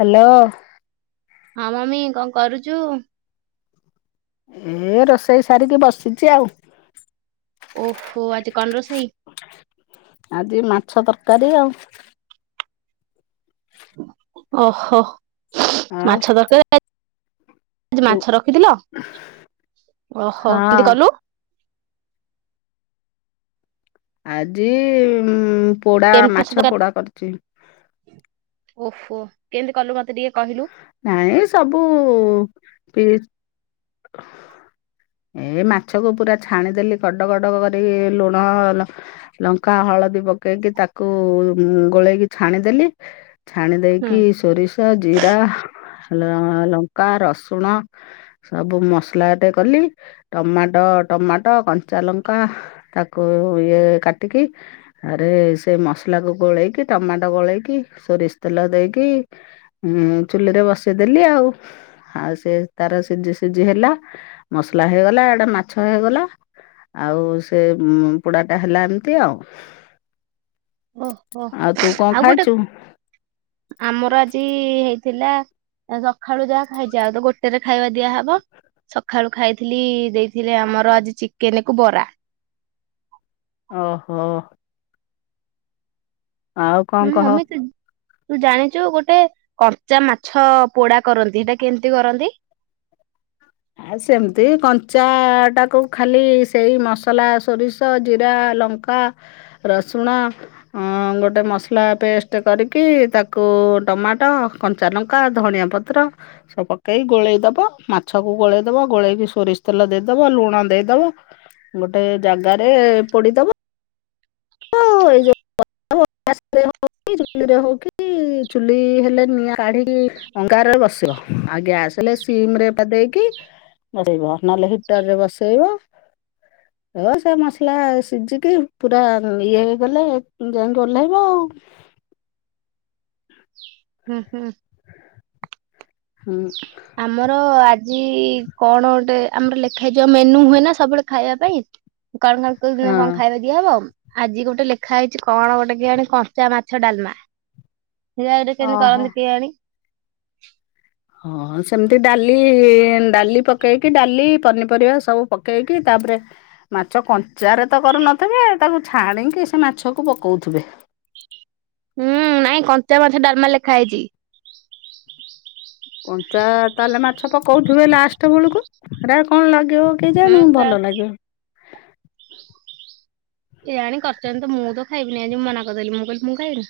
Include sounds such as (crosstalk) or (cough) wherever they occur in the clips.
Hello. ହଁ mummy କଣ କରୁଚୁ? ଏ ରୋଷେଇ ସାରିକି ବସିଚି ଆଉ। ଓହୋ ଆଜି କଣ ରୋଷେଇ? ଆଜି ମାଛ ତରକାରୀ ଆଉ। ଓହୋ ଆଉ ମାଛ ତରକାରୀ? ହେ ଆଜି ତୁ ମାଛ ରଖିଥିଲ ଓହୋ ହଁ କିନ୍ତି କଲୁ? ଆଜି ଉଁ ଉଁ କେମତି ସୁଧ କାଟୁ ଓହୋ କେମତି କଲୁ ମତେ ଟିକେ କହିଲୁ? ନାଇଁ ସବୁ ଉ ଉ ପିଦେଇଚ (unintelligible) ଏ ମାଛକୁ ପୁରା ଛାଣିଦେଲି କଡ଼ କଡ଼ କରିକି ଲୁଣ ଲ ଲଙ୍କା ହଳଦୀ ପକେଇକି ତାକୁ ଗୋଳେଇକି ଛାଣିଦେଲି। ଛାଣି ହୁଁ ଦେଇକି ସୋରିଷ ଜିରା ଲ ଲଙ୍କା ରସୁଣ ସବୁ ମସଲା ଟେ କଲି ଟମାଟ ଟମାଟ କଞ୍ଚା ଲଙ୍କା ତାକୁ ଇଏ କାଟିକି ଆରେ ସେ ମସଲାକୁ ଗୋଳେଇକି ଟମାଟୋ ଗୋଳେଇକି ସୋରିଷ ତେଲ ଦେଇକି ଉଁ ଚୁଲିରେ ବସେଇଦେଲି ଆଉ, ଆଉ ସେ ତାର ସେ ସିଝି ସିଝି ହେଲା ମସଲା ହେଇଗଲା ଇଆଡ଼େ ମାଛ ହେଇଗଲା। ଆଉ ସେ ଉଁ ମ୍ ପୋଡା ଟା ହେଲା ଏମିତି ଆଉ। ଓହୋ ଆଉ ତୁ କଣ ଖାଇଚୁ? ଆମର ଆଜି ହେଇଥିଲା। ଏ ସଖାଳୁ ଯାହା ଖାଇଛି ଆଉ ତ ଗୋଟେରେ ଖାଇବା ଦିଆହବ। ସଖାଳୁ ଖାଇଥିଲି ଦେଇଥିଲେ ଆମର ଆଜି ଚିକେନକୁ ବରା। ଓହୋଃ ଆଉ କଣ ହୁଁ କହ ମମି (unintelligible) ତୁ ଜାଣିଛୁ ଗୋଟେ କଞ୍ଚା ମାଛ ପୋଡା କରନ୍ତି ସେଇଟା କେମିତି କରନ୍ତି। ଆଉ ସେମିତି କଞ୍ଚା ଟାକୁ ଖାଲି ସେଇ ମସଲା ସୋରିଷ ଜିରା ଲ ଙ୍କା, ରସୁଣ, ହଁ ଗୋଟେ ମସଲା ପେଷ୍ଟ କରିକି ତାକୁ ଟମାଟୋ କଞ୍ଚା ଲଙ୍କା ଧଣିଆ ପତ୍ର ସବୁ ପକେଇ ଗୋଳେଇଦବ ମା ଛକୁ ଗୋଳେଇ ଦବ ଗୋଳେଇକି ସୋରିଷ ତେଲ ଦେଇଦବ ଲୁଣ ଦେଇଦବ। ଗୋଟେ ଜାଗାରେ ପୋଡିଦବ। ଏଇଯଉ (unintelligible) ଚୁଲି ରେ ହଉ କି କି ଚୁଲି ହେଲେ ନିଆଁ କାଢିକି ଅଙ୍ଗାରରେ ବସିବ ଆଉ ଗ୍ୟାସ ହେଲେ ସିମିରେ ଦେଇକି ବସେଇବ ନହେଲେ ହିଟର ରେ ବସେଇବ ହ ସେ ମସଲା ସିଝିକି ପୁରା ହଁ ଇଏ ହେଇଗଲେ ଯାଇକି ଓହ୍ଲେଇବ ଆଉ ହୁଁ ହୁଁ ହୁଁ ଆମର ଆଜି କଣ ଗୋଟେ ଆମର ଲେଖା ହେଇଯିବ ମେନୁ ହୁଏ ନା ସବୁବେଳେ ଖାଇବା ପାଇଁ କଣ କଣ କେଉଁ ଦିନ ହଁ। କଣ ଖାଇବା (unintelligible) କି ହବ ଆଜି ଗୋଟେ ଲେଖା ହେଇଛି କଣ ଗୋଟେ କେଆଣି କଞ୍ଚା ମାଛ ଡାଲମା (unintelligible) ଓହୋ। କରନ୍ତି କେ ଆଣି ହଁ ସେମିତି ଡାଲି ଡାଲି ପକେଇକି ଡାଲି ପନିପରିବା ସବୁ ପକେଇକି ତାପରେ ମାଛ କଞ୍ଚାରେ ତ କରୁନଥିବେ ତାକୁ ଛାଣିକି ସେ ମାଛକୁ ପକଉଥିବେ ହୁଁ ନାଇଁ କଞ୍ଚା ମାଛ ଡାଲମା ଲେଖା ହେଇଛି କଞ୍ଚା ତାହେଲେ ମାଛ ପକଉଥିବେ ଲାଷ୍ଟ ବେଳକୁ ହେରା କଣ ଲାଗିବ ହୁଁ କେଜାଣି ସେଟା ଭଲ ଲାଗେ କେଜାଣି କରିଛନ୍ତି ତ ମୁଁ ତ ଖାଇବିନି ଆଜି ମନା କରିଦେଲି ମୁଁ କହିଲି ମୁଁ ଖାଇବିନି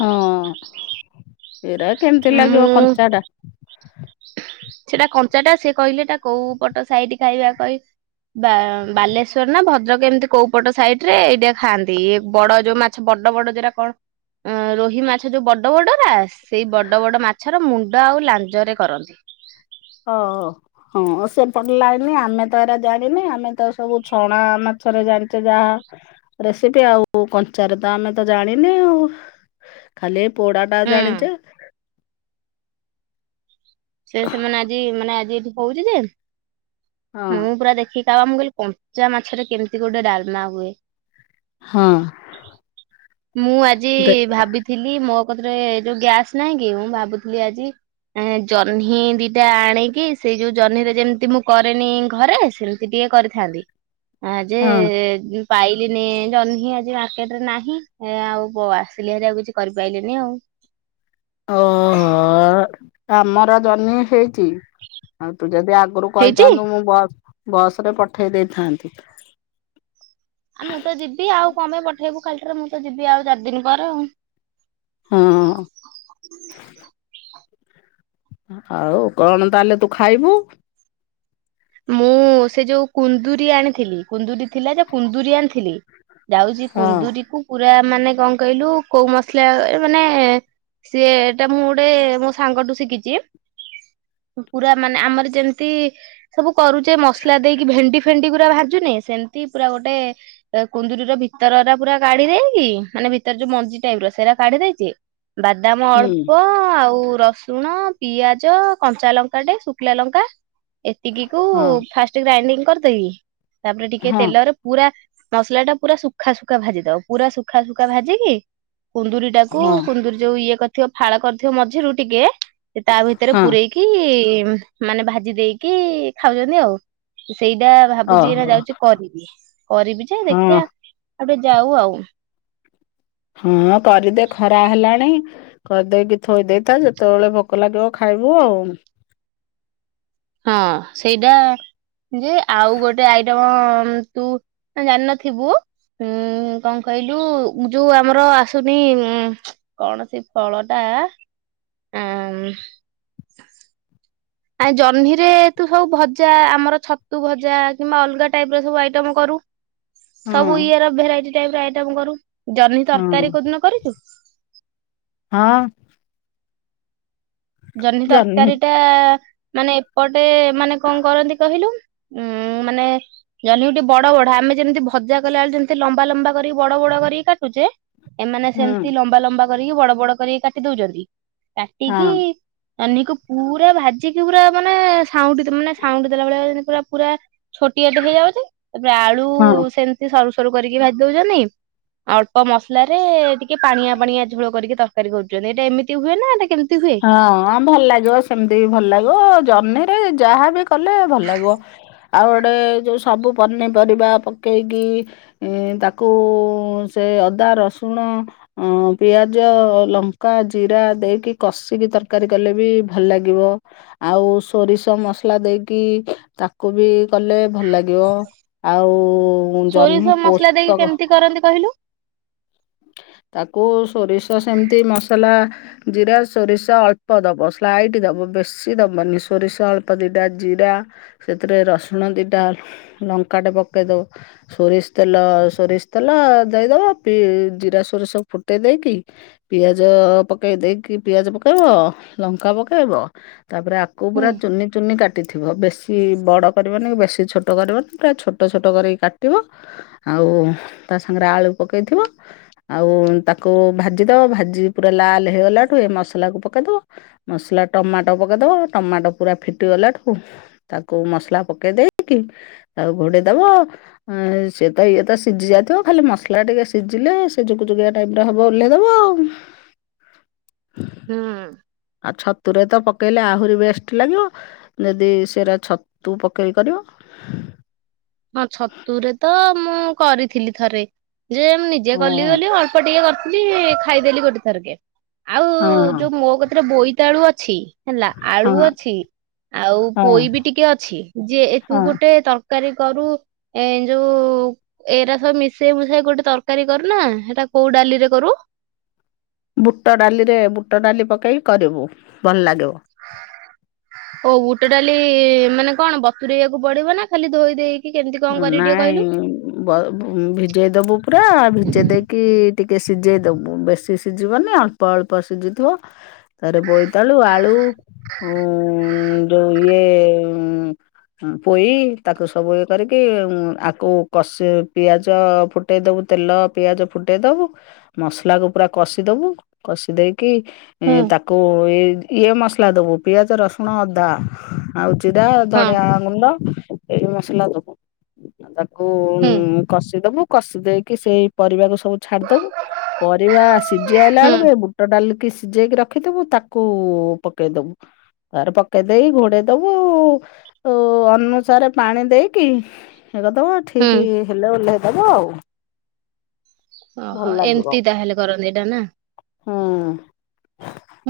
ହଁ ଏରା କେମିତି ଲାଗିବ ମୁଁ କଞ୍ଚାଟା ସେଟା କଞ୍ଚାଟା ସେ କହିଲେ ଏଇଟା କୋଉ ପଟ ସାଇଠ ଖାଇବା କହି ବା ବାଲେଶ୍ଵର ନା ଭଦ୍ରକ ଏମିତି କୋଉପଟ ସାଇଡ ରେ ଏଇଟା ଖାଆନ୍ତି ଏ ବଡ ଯୋଉ ମାଛ ଛ ବଡ ବଡ ଯାଉଟା କଣ ଅ ରୋହି ମାଛ ଯଉ ବଡ ବଡ ରା - ସେଇ ବଡ଼ ବଡ ମାଛର ମୁଣ୍ଡ ଆଉ ଲାଞ୍ଜରେ କରନ୍ତି ଓ ହ ହଁ ସେପଟେ ଲାଇନ ଆମେ ତ ଏରା ଜାଣିନି ଆମେ ତ ସବୁ ଛଣା ମାଛରେ ଜାଣିଛେ ଯାହା ରେସିପି ଆଉ କଞ୍ଚାରେ ତ ଆମେ ତ ଜାଣିନେ ଆଉ। ଖାଲି ଏଇ ପୋଡ ଟା ଜାଣିଛେ। ସେ ସେମାନେ ଆଜି ମାନେ ଆଜି ଏଠି ହଉଛି ଯେ ହଁ ମୁଁ ପୁରା ଦେଖି ତାବାଦ୍ ମୁଁ କହିଲି କଞ୍ଚା ମାଛରେ କେମିତି ଗୋଟେ ଡାଲମା ହୁଏ। ହଁ ମୁଁ ଆଜି ଦେ ଭାବି ଥିଲି ମୋ ପାଖରେ ଯଉ ଗ୍ୟାସ୍ ନାହିଁ କି ମୁଁ ଭାବୁଥିଲି ଆଜି ଜହ୍ନି ଦିଟା ଆଣିକି ସେଇ ଯଉ ଜହ୍ନିରେ ଯେମିତି ମୁଁ କରେନି ଘରେ ସେମିତି ସେ ଟିକେ କରିଥାନ୍ତି ଆ ଯେ ହଁ ପାଇଲିନି ଜହ୍ନିଁ ଆଜି ମାର୍କେଟରେ ନାହିଁ ଆଉ ଆସିଲି ଭାରି ଆଉ କିଛି କରିପାରଲିନି ଆଉ। ଓହୋ ଆମର ଜହ୍ନି ହେଇଛି ଆଉ ତୁ ଯଦି ଆଗରୁ ହେଇଛି? କହିଥାନ୍ତୁ ମୁଁ ବସ ବସରେ ପଠେଇ ଦେଇଥାନ୍ତି। ଆଉ ମୁଁ ତ ଯିବି ଆଉ କଣ ପାଇଁ ପଠେଇବୁ ଖାଲିଟାରେ ମୁଁ ତ ଯିବି ଆଉ ଚାରି ଦିନ ପରେ ଆଉ। ହଁ ଆଉ କଣ ତାହେଲେ ତୁ ଖାଇବୁ? ମୁଁ ସେ ଯଉ କୁନ୍ଦୁରି ଆଣିଥିଲି, କୁନ୍ଦୁରି ଥିଲା ଯେ କୁନ୍ଦୁରି ଆଣିଥିଲି ଯାଉଛି ହଁ କୁନ୍ଦୁରି କୁ ପୁରା ମାନେ କଣ କହିଲୁ କୋଉ ମସଲାରେ ମାନେ ସିଏ ଏଇଟା ମୁଁ ଗୋଟେ ମୋ ସାଙ୍ଗଠୁ ଶିଖିଛି। ପୁରା ମାନେ ଆମର ଯେମିତି ସବୁ କରୁଛେ ମସଲା ଦେଇକି ଭେଣ୍ଡି ଫେଣ୍ଡି ପୁରା ବାହାର ଯଉ ନାଇଁ ସେମତି ପୁରା ଗୋଟେ କୁନ୍ଦୁରୀର ଭିତରଟା ପୁରା କାଢି ଦେଇକି ମାନେ ଭିତର ଯଉ ମଞ୍ଜି ଟାଇପର ସେଇଟା କାଢି ଦେଇଛି। ବାଦାମ ହୁଁ ଅଳ୍ପ ଆଉ ରସ ରସୁଣ, ପିଆଜ, କଞ୍ଚା ଲଙ୍କାଟେ, ଶୁଖିଲା ଲଙ୍କା ଟିକିକୁ ହଁ ଫାଷ୍ଟ ଗ୍ରାଇଣ୍ଡିଙ୍ଗ କରିଦେଇକି ତାପରେ ଟିକେ ହଁ ତେଲରେ ପୁରା ମସଲାଟା ପୁରା ସୁଖା ସୁୁଖା ଭାଜିଦବ ପୁରା ସୁୁଖା ସୁୁଖା ଭାଜିକି କୁନ୍ଦୁରି ତାକୁ ହଁ କୁନ୍ଦୁୁର ଯୋଉ ଇଏ କରିଥିବ ଫାଳ କରିଥିବ ମଝିରୁ ଟିକେ ତା ଭିତରେ ହଁ ପୁରେଇ କି ମାନେ ଭାଜି ଦେଇକି ଖାଉଛନ୍ତି ଆଉ। ତ ସେଇଟା ଭାବୁଚି ଏଇନା ଓହୋ ଯାଇକି କରିବି, କରିବି ଯେ ହଁ ଦେଖିବା ଏବେ ଯାଉ ଆଉ। ହଁ କରିଦେ ଖରା ହେଲାଣି। କରିଦେଇକି ଥୋଇ ଦେଇଥା ଯେତେବେଳେ ଭୋକ ଲାଗିବ ଖାଇବୁ ଆଉ। ହଁ ସେଇଟା ଯେ ଆଉ ଗୋଟେ ଆଇଟମ ହଁ ତୁ ଜାଣିନଥିବୁ। ହୁଁ, କଣ କହିଲୁ ଯୋଉ ଆମର ଆସୁନି କଣ ସେ ଫଳଟା, ଆଁ ମାନେ ଜହ୍ନିରେ ତୁ ସବୁ ଭଜା ଆମର ଛତୁ ଭଜା କିମ୍ବା ଅଲଗା ଟାଇପ ର ସବୁ ଆଇଟମ କରୁ। (inaudible) ସବୁ ଇଏ ର ଭେରାଇଟି ଟାଇପ ର ଆଇଟମ କରୁ। ଜହ୍ନି ହଁ ତରକାରୀ କଉ ଦିନ କରିଛୁ? ହଁ। ଜହ୍ନି ତରକାରୀଟା ମାନେ ଏପଟେ ମାନେ କଣ କରନ୍ତି କହିଲୁ? ଉୁଁ ମାନେ ଜହ୍ନିକୁ ଟିକେ ବଡ଼ ବଡ଼ ଆମେ ଯେମିତି ଭଜା କଲା ବେଳେ ଯେମିତି ଲମ୍ବା ଲମ୍ବା କରିକି ବଡ଼ ବଡ଼ କରିକି କାଟୁଛେ, ଏମାନେ ହୁଁ ସେମତି ଲମ୍ବା ଲମ୍ବା କରିକି ବଡ଼ ବଡ଼ କରିକି କାଟି ଦଉଛନ୍ତି ହଁ କାଟିକି ଜହ୍ନିକୁ ପୁରା ଭାଜିକି ପୁରା ମାନେ ସାଉଁଟି ମାନେ ସାଉଁଟି ଦେଲା ଭଳିଆ ଯେମିତି ପୁରା ପୁରା ଛୋଟିଆଟେ ହେଇଯାଉଛି ତାପରେ ଆଳୁ ହଁ ସେମିତି ସରୁ ସରୁ କରିକି ଭାଜି ଦଉଛନ୍ତି। ଅଳ୍ପ ମସଲାରେ ଟିକେ ପାଣିଆ ପାଣିଆ ଝୋଳ କରିକି ତର୍କାରୀ କରୁଛନ୍ତି ଏଇଟା ଏମିତି ହୁଏ ନା ଏଟା କେମିତି ହୁଏ? ହଁ ଭଲ୍ ଲାଗିବ ସେମିତି ବି ଭଲ୍ ଲାଗିବ ଜହ୍ନି ରେ ଯାହାବି କଲେ ଭଲ୍ ଲାଗିବ। ଆଉ ଗୋଟେ ଯଉ ସବୁ ପନିପରିବା ପକେଇକି ଏଁ ତାକୁ ସେ ଅଦା ରସୁଣ ଅଁ ପିଆଜ, ଲଙ୍କା, ଜିରା, ଦେଇକି କଷିକି ତର୍କାରୀ କଲେ ବି ଭଲ୍ ଲାଗିବ। ଆଉ ସୋରିଷ ମସ୍ଲା ଦେଇକି ତାକୁ ବି କଲେ ଭଲ୍ ଲାଗିବ ଆଉ ସୋରିଷ ଜହ୍ନି ମସଲା ଦେଇକି ପୋସ୍ତକ କେମିତି କରନ୍ତି କହିଲେ? ତାକୁ ସୋରିଷ ସେମିତି ମସଲା ଜିରା ସୋରିଷ ଅଳ୍ପ ଦବ ସ୍ଲାଇଟ୍ ଦବ ବେଶି ଦବନି ସୋରିଷ ଅଳ୍ପ ଦିଟା ଜିରା ସେଥିରେ ରସୁଣ ଦିଟା ଲଙ୍କାଟେ ପକେଇଦବ ସୋରିଷ୍ନ ତେଲ ସୋରିଷ୍ ତେଲ ଦେଇଦବ ପି ଜିରା ସୋରିଷ ଫୁଟେଇ ଦେଇକି ପିଆଜ ପକେଇ ଦେଇକି ପିଆଜ ପକେଇବ ଲଙ୍କା ପକେଇବ ତାପରେ ଆ କୁ ହୁଁ। ପୁରା ଚୁନି ଚୁନି କା କାଟିଥିବ ବେଶୀ ବଡ଼ କରିବନି କି ବେଶୀ ଛୋଟ କରିବନି ପୁରା ଛୋଟ ଛୋଟ କରିକି କାଟିବ ଆଉ ତା ସାଙ୍ଗେରେ ଆଳୁ ପକେଇଥିବ ଆଉ ତାକୁ ଭାଜି ଦବ ଭାଜି ପୁରା ଲାଲ୍ ହେଇଗଲାଠୁ ଏ ମସଲାକୁ ପକେଇ ଦବ ମସ୍ଲା ଟମାଟୋ ପକେଇଦବ ଟମାଟୋ ପୁରା ଫିଟିଗଲାଠୁ ତାକୁ ମସ୍ଲା ପକେଇ ଦେଇକି ଆଉ ଘୋଡେଇ ଦବ ସିଏ ତ ଇଏ ତ ସିଝି ଯାଇଥିବ ଖାଲି ମସ୍ଲା ଟିକେ ସିଝିଲେ ସେ ଯୁକୁ ଯୁକିଆ ଟାଇପ୍ ର ହବ ଓ୍ଲାଇଦବ ଆଉ। ହୁଁ। ଆଉ ଛତୁରେ ତ ପକେଇଲେ ଆହୁରି ବେଷ୍ଟ୍ ଲାଗିବ। ଯଦି ସେରା ଛତୁ ପକେଇକି କରିବ ହଁ ଛତୁରେ ତ ମୁଁ କରିଥିଲି ଥରେ। ଯେ ମୁଁ ନିଜେ ହଁ କଲି ବୋଲି ଅଳ୍ପ ଟିକେ କର୍ଥିଲି ଖାଇଦେଲି ଗୋଟେ ଥରକେ ଆଉ ହଁ ଯଉ ମୋ କତିରେ ବୋଇତାଳୁ ଅଛି ହେଲା ହଁ ଆଳୁ ଅଛି ଆଉ ହଁ ପୋଇ ବି ଟିକେ ଅଛି ଯିଏ ଏଠୁ ହଁ ଗୋଟେ ତର୍କାରୀ କରୁ ଏଁ ଯଉ ଏଇରା ସବୁ ମିଶେଇ ମୁସାଇ ଗୋଟେ ତର୍କାରୀ କରୁନା ହେଟା କଉ ଡାଲି ରେ କରୁ? ବୁଟ ଡାଲିରେ ବୁଟ ଡାଲି ପକେଇକି କରିବୁ ଭଲ୍ ଲାଗିବ। ହଉ ବୁଟ ଡାଲି ମାନେ କଣ ବତୁରେଇବାକୁ ପଡିବ ନା ଖାଲି ଧୋଇ ଦେଇ କି କେମ୍ତି କଣ କରିବି ଟିକେ ନାଇଁ କହିଲୁ? ବ ଭିଜେଇ ଦେବୁ ପୁରା ଭିଜେଇ ଦେଇକି ଟିକେ ସିଝେଇ ଦେବୁ ବେଶୀ ସିଝିବନି ଅ ଳ୍ପ ଅଳ୍ପ ସିଝି ଥିବ ତାର ବୋଇତାଳୁ, ଆଳୁ ଉଁ ଯଉ ଇଏ ପୋଇ ତାକୁ ସବୁ କରିକି ଆକୁ କଷି ପିଆଜ ଫୁଟେଇ ଦବୁ ତେଲ ପିଆଜ ଫୁଟେଇ ଦବୁ ମସ୍ଲା କୁ ପୁରା କଷି ଦବୁ କଷି ଦେଇକି ହୁଁ। ଏଁ ତାକୁ ଏଇ ଇଏ ମସ୍ଲା ଦେବୁ ପିଆଜ, ରସୁଣ, ଅଦା ଆଉ ଜିରା ହଁ ଧଣିିଆ ଗୁଣ୍ଡ ଏଇ ମସଲା ଦ କଉ ହୁଁ। କଷିଦବୁ କଷି ଦେଇକି ସେଇ ପରିବାକୁ ସ ସବୁ ଛାଡିଦବୁ ପରିବା ସିଝି ଆଇଲା ହୁଁ ବେଳକୁ ଏ ବୁଟ ଡାଲିକି ସିଜେଇକି ରଖିଦବୁ ତାକୁ ପକେଇଦବୁ ତା ପରେ ପକେଇ ଦେଇକି ଘୋଡେଇ ଦବୁ ଅ ଅନୁସାରେ ପାଣି ଦେଇ କି ହେ କରିଦବ ହୁଁ ଠିକି ହେଲେ ଓହ୍ଲେଇ ଦବ ଆଉ। ଓହୋ ଏମତି ତାହେଲେ କରନ୍ତି ଏଟା, ନାଁ? ହଁ।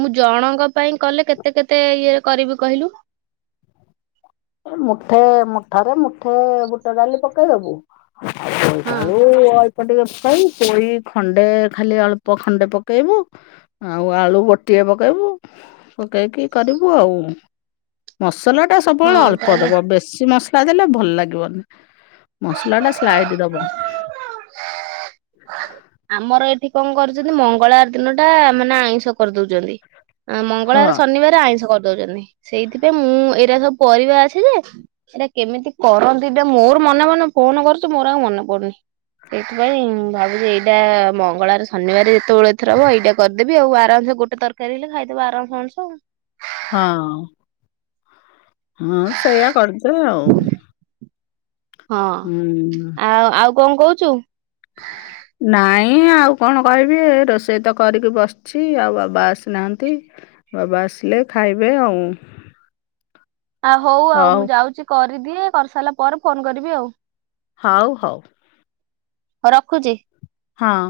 ମୁଁ ଜଣଙ୍କ ପାଇଁ କଲେ କେତେ କେତେ ଇଏ କରିବି କହିଲୁ। ଏ ମୁଠେ ମୁଠାରେ ମୁଠେ ବୁଟ ଡାଲି ପକେଇଦବୁ। ଆଉ ହଁ। ବୋଇତାଳୁ ଅ କ ଟିକେ ପକେଇ ପୋଇ ଖଣ୍ଡେ ଖାଲି ଅଳ୍ପ ଖଣ୍ଡେ ପକେଇବୁ। ଆଉ ଆଳୁ ଗୋଟିଏ ପକେଇବୁ ପକେଇକି କରିବୁ ଆଉ। ମସଲାଟା ସବୁ ବେଳେ ହଁ ଅଳ୍ପ ତାହେଲେ ଦବ ବେଶୀ ମସ୍ ଲା ଦେଲେ ଭଲ ଲାଗିବନି ମସଲାଟା ସ୍ଲାଇଟ୍ ଦବ। (inaudible) ଆମର ଏଠି କଁ କରୁଚନ୍ତି ମଙ୍ଗଳାର ଦିନଟା ମାନେ ଆଇଁଷ କରଦୋଉଚନ୍ତି। ଅଁ ହଁ ମଙ୍ଗଳଆର ଶନିବାରେ ଆଇଁଷ କରଦୋଉଚନ୍ତି ସେଇଥିପାଇଁ ମୁଁ ଏରା ସବୁ ପରିବା ଅଛି ଯେ ଏଟା କେମିତି କରନ୍ତି ଡେ ମୋର ମନେ ମନେ ଫୋନ କରୁଚି ମୋର ଆଉ ମନେ ପଡୁନି। ସେଇଥିପାଇଁ ଭାବୁଚି ଏଇ ଟା ମଙ୍ଗଳଆରେ ଶନିବାରେ ଯେତୋଳେ ଏଥର ହବ ଏଇଟା କରିଦେବି ଆଉ ଆରାମସେ ଗୋଟେ ତରକାରୀ ହେଲେ ଖାଇଦବ ଆରାମସେ ଅଣିଷ। ହଁ। ହଁ ସେଇଆ କରିଦେ ଆଉ। ହଁ ହୁଁ। ଆଉ ଆଉ କଁ କହୁଚୁ? ନାଇଁ ଆଉ କଣ କହିବି ଏ ରୋଷେଇ ତ କରିକି ବସ୍ ଛି ଆ ବାବା ଆସିନାହାନ୍ତି ବାବା ଆସିଲେ ଖାଇବେ ଆଉ। ଆ ହଉ ଆଉ ମୁଁ ଯାଉଚି କରିଦିଏ କରିସାଇଲା ପରେ ଫୋନ କରିବି ଆଉ। ହଉ ହଉ। ହ ରଖୁଚି। ହଁ।